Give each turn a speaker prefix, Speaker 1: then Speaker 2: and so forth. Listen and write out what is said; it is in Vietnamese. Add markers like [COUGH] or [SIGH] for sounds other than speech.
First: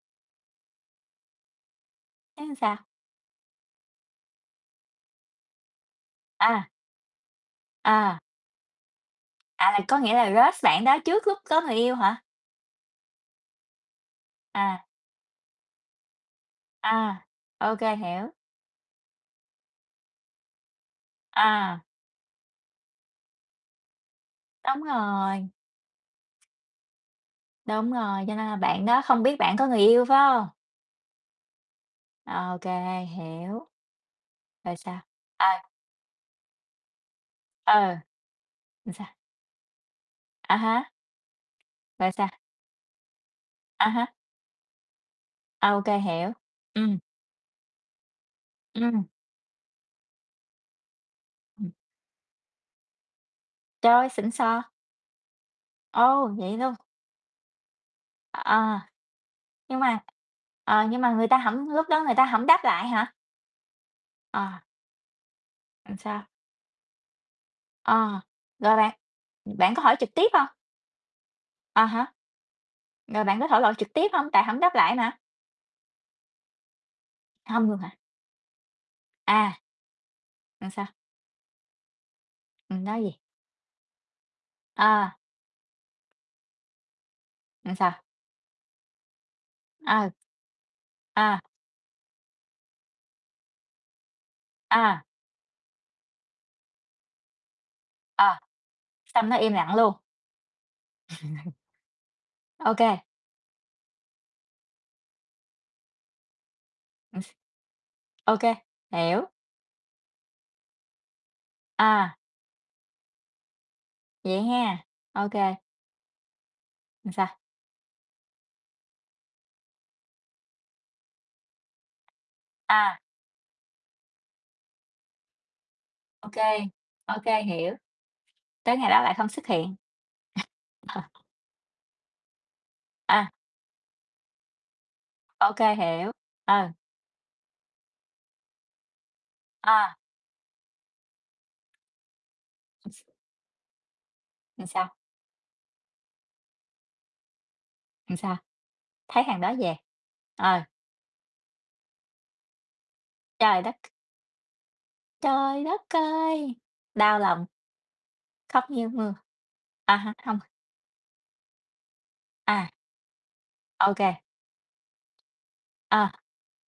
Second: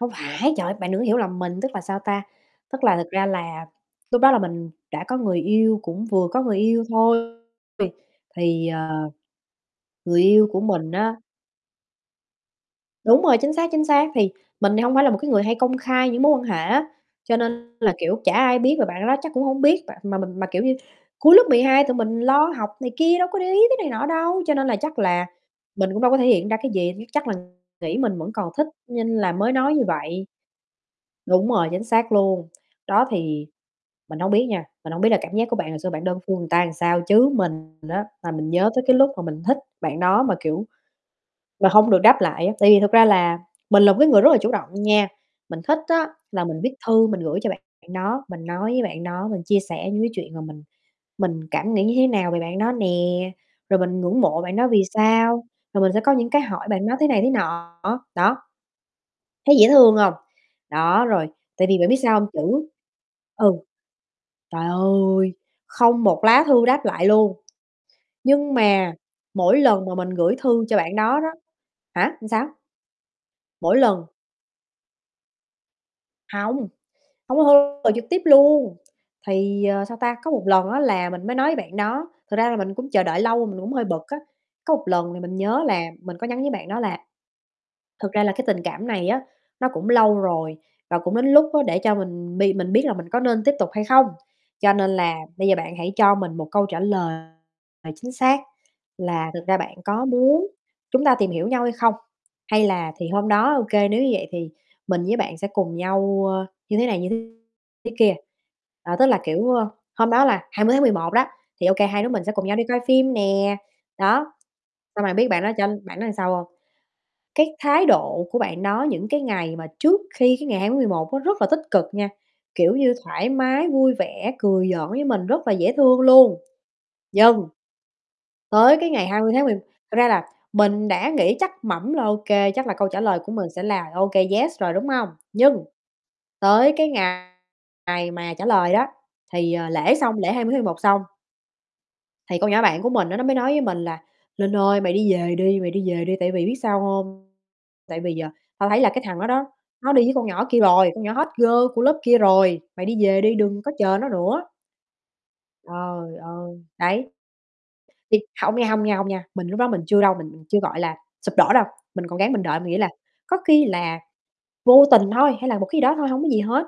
Speaker 1: Không phải, trời ơi, bạn đừng có hiểu lầm mình, tức là, sao ta?
Speaker 2: Thế sao?
Speaker 1: Tức là thực ra là lúc đó là mình đã có người yêu, cũng vừa có người
Speaker 2: À.
Speaker 1: yêu thôi. Vì
Speaker 2: À.
Speaker 1: thì, à,
Speaker 2: À, có nghĩa
Speaker 1: người
Speaker 2: là
Speaker 1: yêu của
Speaker 2: crush bạn
Speaker 1: mình
Speaker 2: đó
Speaker 1: á
Speaker 2: trước lúc có người yêu hả?
Speaker 1: Đúng rồi, chính xác, chính xác, thì mình thì
Speaker 2: À.
Speaker 1: hông phải là một cái người hay công khai những mối quan hệ á,
Speaker 2: À,
Speaker 1: cho nên
Speaker 2: ô
Speaker 1: là,
Speaker 2: kê,
Speaker 1: kiểu, chả
Speaker 2: hiểu.
Speaker 1: ai biết và bạn đó chắc cũng hông biết. B mà mình mà, kiểu như, cuối lớp mười
Speaker 2: À.
Speaker 1: hai tụi mình lo học này kia đâu có để ý tới này nọ đâu, cho nên là
Speaker 2: Đúng
Speaker 1: chắc là
Speaker 2: rồi.
Speaker 1: mình cũng đâu có thể hiện ra cái gì, chắc là
Speaker 2: Đúng
Speaker 1: nghĩ mình
Speaker 2: rồi,
Speaker 1: vẫn
Speaker 2: cho nên
Speaker 1: còn
Speaker 2: là
Speaker 1: thích
Speaker 2: bạn đó
Speaker 1: nên
Speaker 2: không
Speaker 1: là
Speaker 2: biết
Speaker 1: mới
Speaker 2: bạn có
Speaker 1: nói
Speaker 2: người
Speaker 1: như
Speaker 2: yêu, phải
Speaker 1: vậy.
Speaker 2: hông?
Speaker 1: Đúng rồi, chính xác luôn.
Speaker 2: Ô kê,
Speaker 1: Đó, thì
Speaker 2: hiểu.
Speaker 1: mình hông biết nha,
Speaker 2: Rồi
Speaker 1: mình
Speaker 2: sao?
Speaker 1: hông biết là cảm giác của
Speaker 2: Ai?
Speaker 1: bạn hồi xưa bạn đơn phương người ta sao, chứ mình
Speaker 2: Ừ.
Speaker 1: á là mình nhớ tới
Speaker 2: Ừ,
Speaker 1: cái
Speaker 2: sao?
Speaker 1: lúc mà mình thích bạn đó mà,
Speaker 2: À
Speaker 1: kiểu,
Speaker 2: há.
Speaker 1: mà hông được
Speaker 2: Rồi
Speaker 1: đáp
Speaker 2: sao?
Speaker 1: lại á. Tại vì thực ra là mình
Speaker 2: À
Speaker 1: là một cái
Speaker 2: há.
Speaker 1: người rất là chủ động nha, mình
Speaker 2: À,
Speaker 1: thích
Speaker 2: ô kê,
Speaker 1: á
Speaker 2: hiểu,
Speaker 1: là mình viết
Speaker 2: ừm.
Speaker 1: thư mình gửi cho bạn đó, mình nói với bạn
Speaker 2: Ừm.
Speaker 1: đó, mình chia sẻ những cái chuyện mà mình mình cảm
Speaker 2: Ừm.
Speaker 1: nghĩ như thế nào về bạn đó nè, rồi mình
Speaker 2: Trời,
Speaker 1: ngưỡng
Speaker 2: xịn
Speaker 1: mộ bạn
Speaker 2: sò.
Speaker 1: đó vì sao, rồi mình sẽ có
Speaker 2: Ồ,
Speaker 1: những cái
Speaker 2: vậy
Speaker 1: hỏi
Speaker 2: luôn.
Speaker 1: bạn đó thế này thế nọ, đó.
Speaker 2: À.
Speaker 1: Thấy dễ
Speaker 2: Nhưng
Speaker 1: thương
Speaker 2: mà
Speaker 1: hông?
Speaker 2: ờ, nhưng
Speaker 1: Đó,
Speaker 2: mà
Speaker 1: rồi
Speaker 2: người ta
Speaker 1: tại
Speaker 2: hổng
Speaker 1: vì bạn
Speaker 2: lúc
Speaker 1: biết
Speaker 2: đó người
Speaker 1: sao
Speaker 2: ta
Speaker 1: hông?
Speaker 2: hổng đáp
Speaker 1: Chữ
Speaker 2: lại hả?
Speaker 1: ừ.
Speaker 2: À.
Speaker 1: Trời ơi,
Speaker 2: Rồi
Speaker 1: không
Speaker 2: sao?
Speaker 1: một lá thư đáp lại luôn,
Speaker 2: Ờ,
Speaker 1: nhưng
Speaker 2: rồi
Speaker 1: mà
Speaker 2: bạn
Speaker 1: mỗi
Speaker 2: bạn có
Speaker 1: lần mà
Speaker 2: hỏi
Speaker 1: mình
Speaker 2: trực tiếp
Speaker 1: gửi
Speaker 2: hông?
Speaker 1: thư cho bạn đó đó
Speaker 2: À há.
Speaker 1: hả, sao?
Speaker 2: Rồi bạn có thổ lộ
Speaker 1: Mỗi
Speaker 2: trực
Speaker 1: lần
Speaker 2: tiếp hông? Tại hổng đáp lại mà.
Speaker 1: Hông, hông có
Speaker 2: Hông luôn
Speaker 1: thư, gọi
Speaker 2: hả?
Speaker 1: trực tiếp luôn.
Speaker 2: À.
Speaker 1: Thì, ờ, sao ta, có một lần
Speaker 2: Là
Speaker 1: á
Speaker 2: sao?
Speaker 1: là mình mới nói với bạn đó, thật ra là mình
Speaker 2: Ừm,
Speaker 1: cũng
Speaker 2: nói
Speaker 1: chờ
Speaker 2: gì?
Speaker 1: đợi lâu rồi mình cũng hơi bực á, có một lần
Speaker 2: À.
Speaker 1: thì mình nhớ là mình có nhắn với bạn đó là
Speaker 2: Là sao?
Speaker 1: "Thực ra là cái tình cảm này á nó cũng
Speaker 2: Ời.
Speaker 1: lâu rồi và cũng đến
Speaker 2: À.
Speaker 1: lúc á để cho mình bi mình biết là mình có nên tiếp tục hay không? Cho nên
Speaker 2: À.
Speaker 1: là bây giờ bạn hãy cho mình một câu trả lời, à, chính
Speaker 2: Ờ,
Speaker 1: xác
Speaker 2: xong
Speaker 1: là
Speaker 2: nó
Speaker 1: thực
Speaker 2: im
Speaker 1: ra
Speaker 2: lặng
Speaker 1: bạn
Speaker 2: luôn.
Speaker 1: có muốn chúng ta tìm hiểu
Speaker 2: [CHUCKLES]
Speaker 1: nhau hay không? Hay
Speaker 2: Ô kê.
Speaker 1: là thì hôm đó, ô kê, nếu như vậy thì mình với bạn sẽ cùng nhau, ơ, như thế này như
Speaker 2: [CHUCKLES]
Speaker 1: thế thế kia."
Speaker 2: Ô kê,
Speaker 1: Ờ, tức là
Speaker 2: hiểu.
Speaker 1: kiểu, ơ, hôm đó là 20 tháng 11 đó, thì, ô kê, hai đứa
Speaker 2: À.
Speaker 1: mình sẽ cùng nhau đi coi phim nè, đó.
Speaker 2: Vậy ha.
Speaker 1: Xong rồi biết
Speaker 2: Ô
Speaker 1: bạn đó
Speaker 2: kê.
Speaker 1: cho bạn đó sao hông?
Speaker 2: Rồi sao?
Speaker 1: Cái thái độ của bạn đó những cái ngày mà trước khi cái ngày 20 tháng 11 á rất là tích cực nha, kiểu như,
Speaker 2: À.
Speaker 1: thoải mái, vui vẻ cười giỡn với mình rất là dễ thương
Speaker 2: Ô
Speaker 1: luôn.
Speaker 2: kê, ô kê,
Speaker 1: Vâng.
Speaker 2: hiểu. Tới
Speaker 1: Tới cái
Speaker 2: ngày đó
Speaker 1: ngày
Speaker 2: lại
Speaker 1: hai
Speaker 2: không
Speaker 1: mươi tháng
Speaker 2: xuất
Speaker 1: mười
Speaker 2: hiện.
Speaker 1: thật ra là mình đã
Speaker 2: [CHUCKLES]
Speaker 1: nghĩ chắc mẩm là, ô kê, chắc là câu trả lời
Speaker 2: À.
Speaker 1: của mình sẽ là "Ô kê, yes" rồi, đúng hông?
Speaker 2: Ô
Speaker 1: Nhưng
Speaker 2: kê, hiểu. Ừ.
Speaker 1: tới cái ngày ngày mà trả lời đó, thì, ờ, lễ
Speaker 2: À.
Speaker 1: xong, lễ 20 tháng 11 xong. Thì con nhỏ bạn của mình á nó mới nói với mình là "Linh
Speaker 2: Rồi
Speaker 1: ơi, mày
Speaker 2: sao?
Speaker 1: đi về đi, mày đi về đi, tại vì biết sao hông? Tại vì
Speaker 2: Rồi
Speaker 1: giờ
Speaker 2: sao?
Speaker 1: tao thấy là cái thằng
Speaker 2: Thấy
Speaker 1: đó
Speaker 2: thằng
Speaker 1: đó,
Speaker 2: đó về,
Speaker 1: nó đi với con nhỏ kia
Speaker 2: ờ.
Speaker 1: rồi, con nhỏ hot girl của lớp kia rồi, mày đi về đi đừng
Speaker 2: Trời
Speaker 1: có
Speaker 2: đất!
Speaker 1: chờ nó nữa."
Speaker 2: Trời đất
Speaker 1: Trời
Speaker 2: ơi!
Speaker 1: ơi, đấy.
Speaker 2: Đau lòng.
Speaker 1: Thì hông
Speaker 2: Khóc
Speaker 1: nha, hông
Speaker 2: như
Speaker 1: nha, hông
Speaker 2: mưa,
Speaker 1: nha, mình lúc đó mình
Speaker 2: à
Speaker 1: chưa đâu,
Speaker 2: há, hông.
Speaker 1: mình chưa, gọi là, sụp đổ đâu, mình còn ráng mình đợi
Speaker 2: À.
Speaker 1: mình nghĩ là "Có khi
Speaker 2: Ô
Speaker 1: là
Speaker 2: kê.
Speaker 1: vô tình thôi hay là một cái gì đó thôi
Speaker 2: À.
Speaker 1: hổng có gì hết."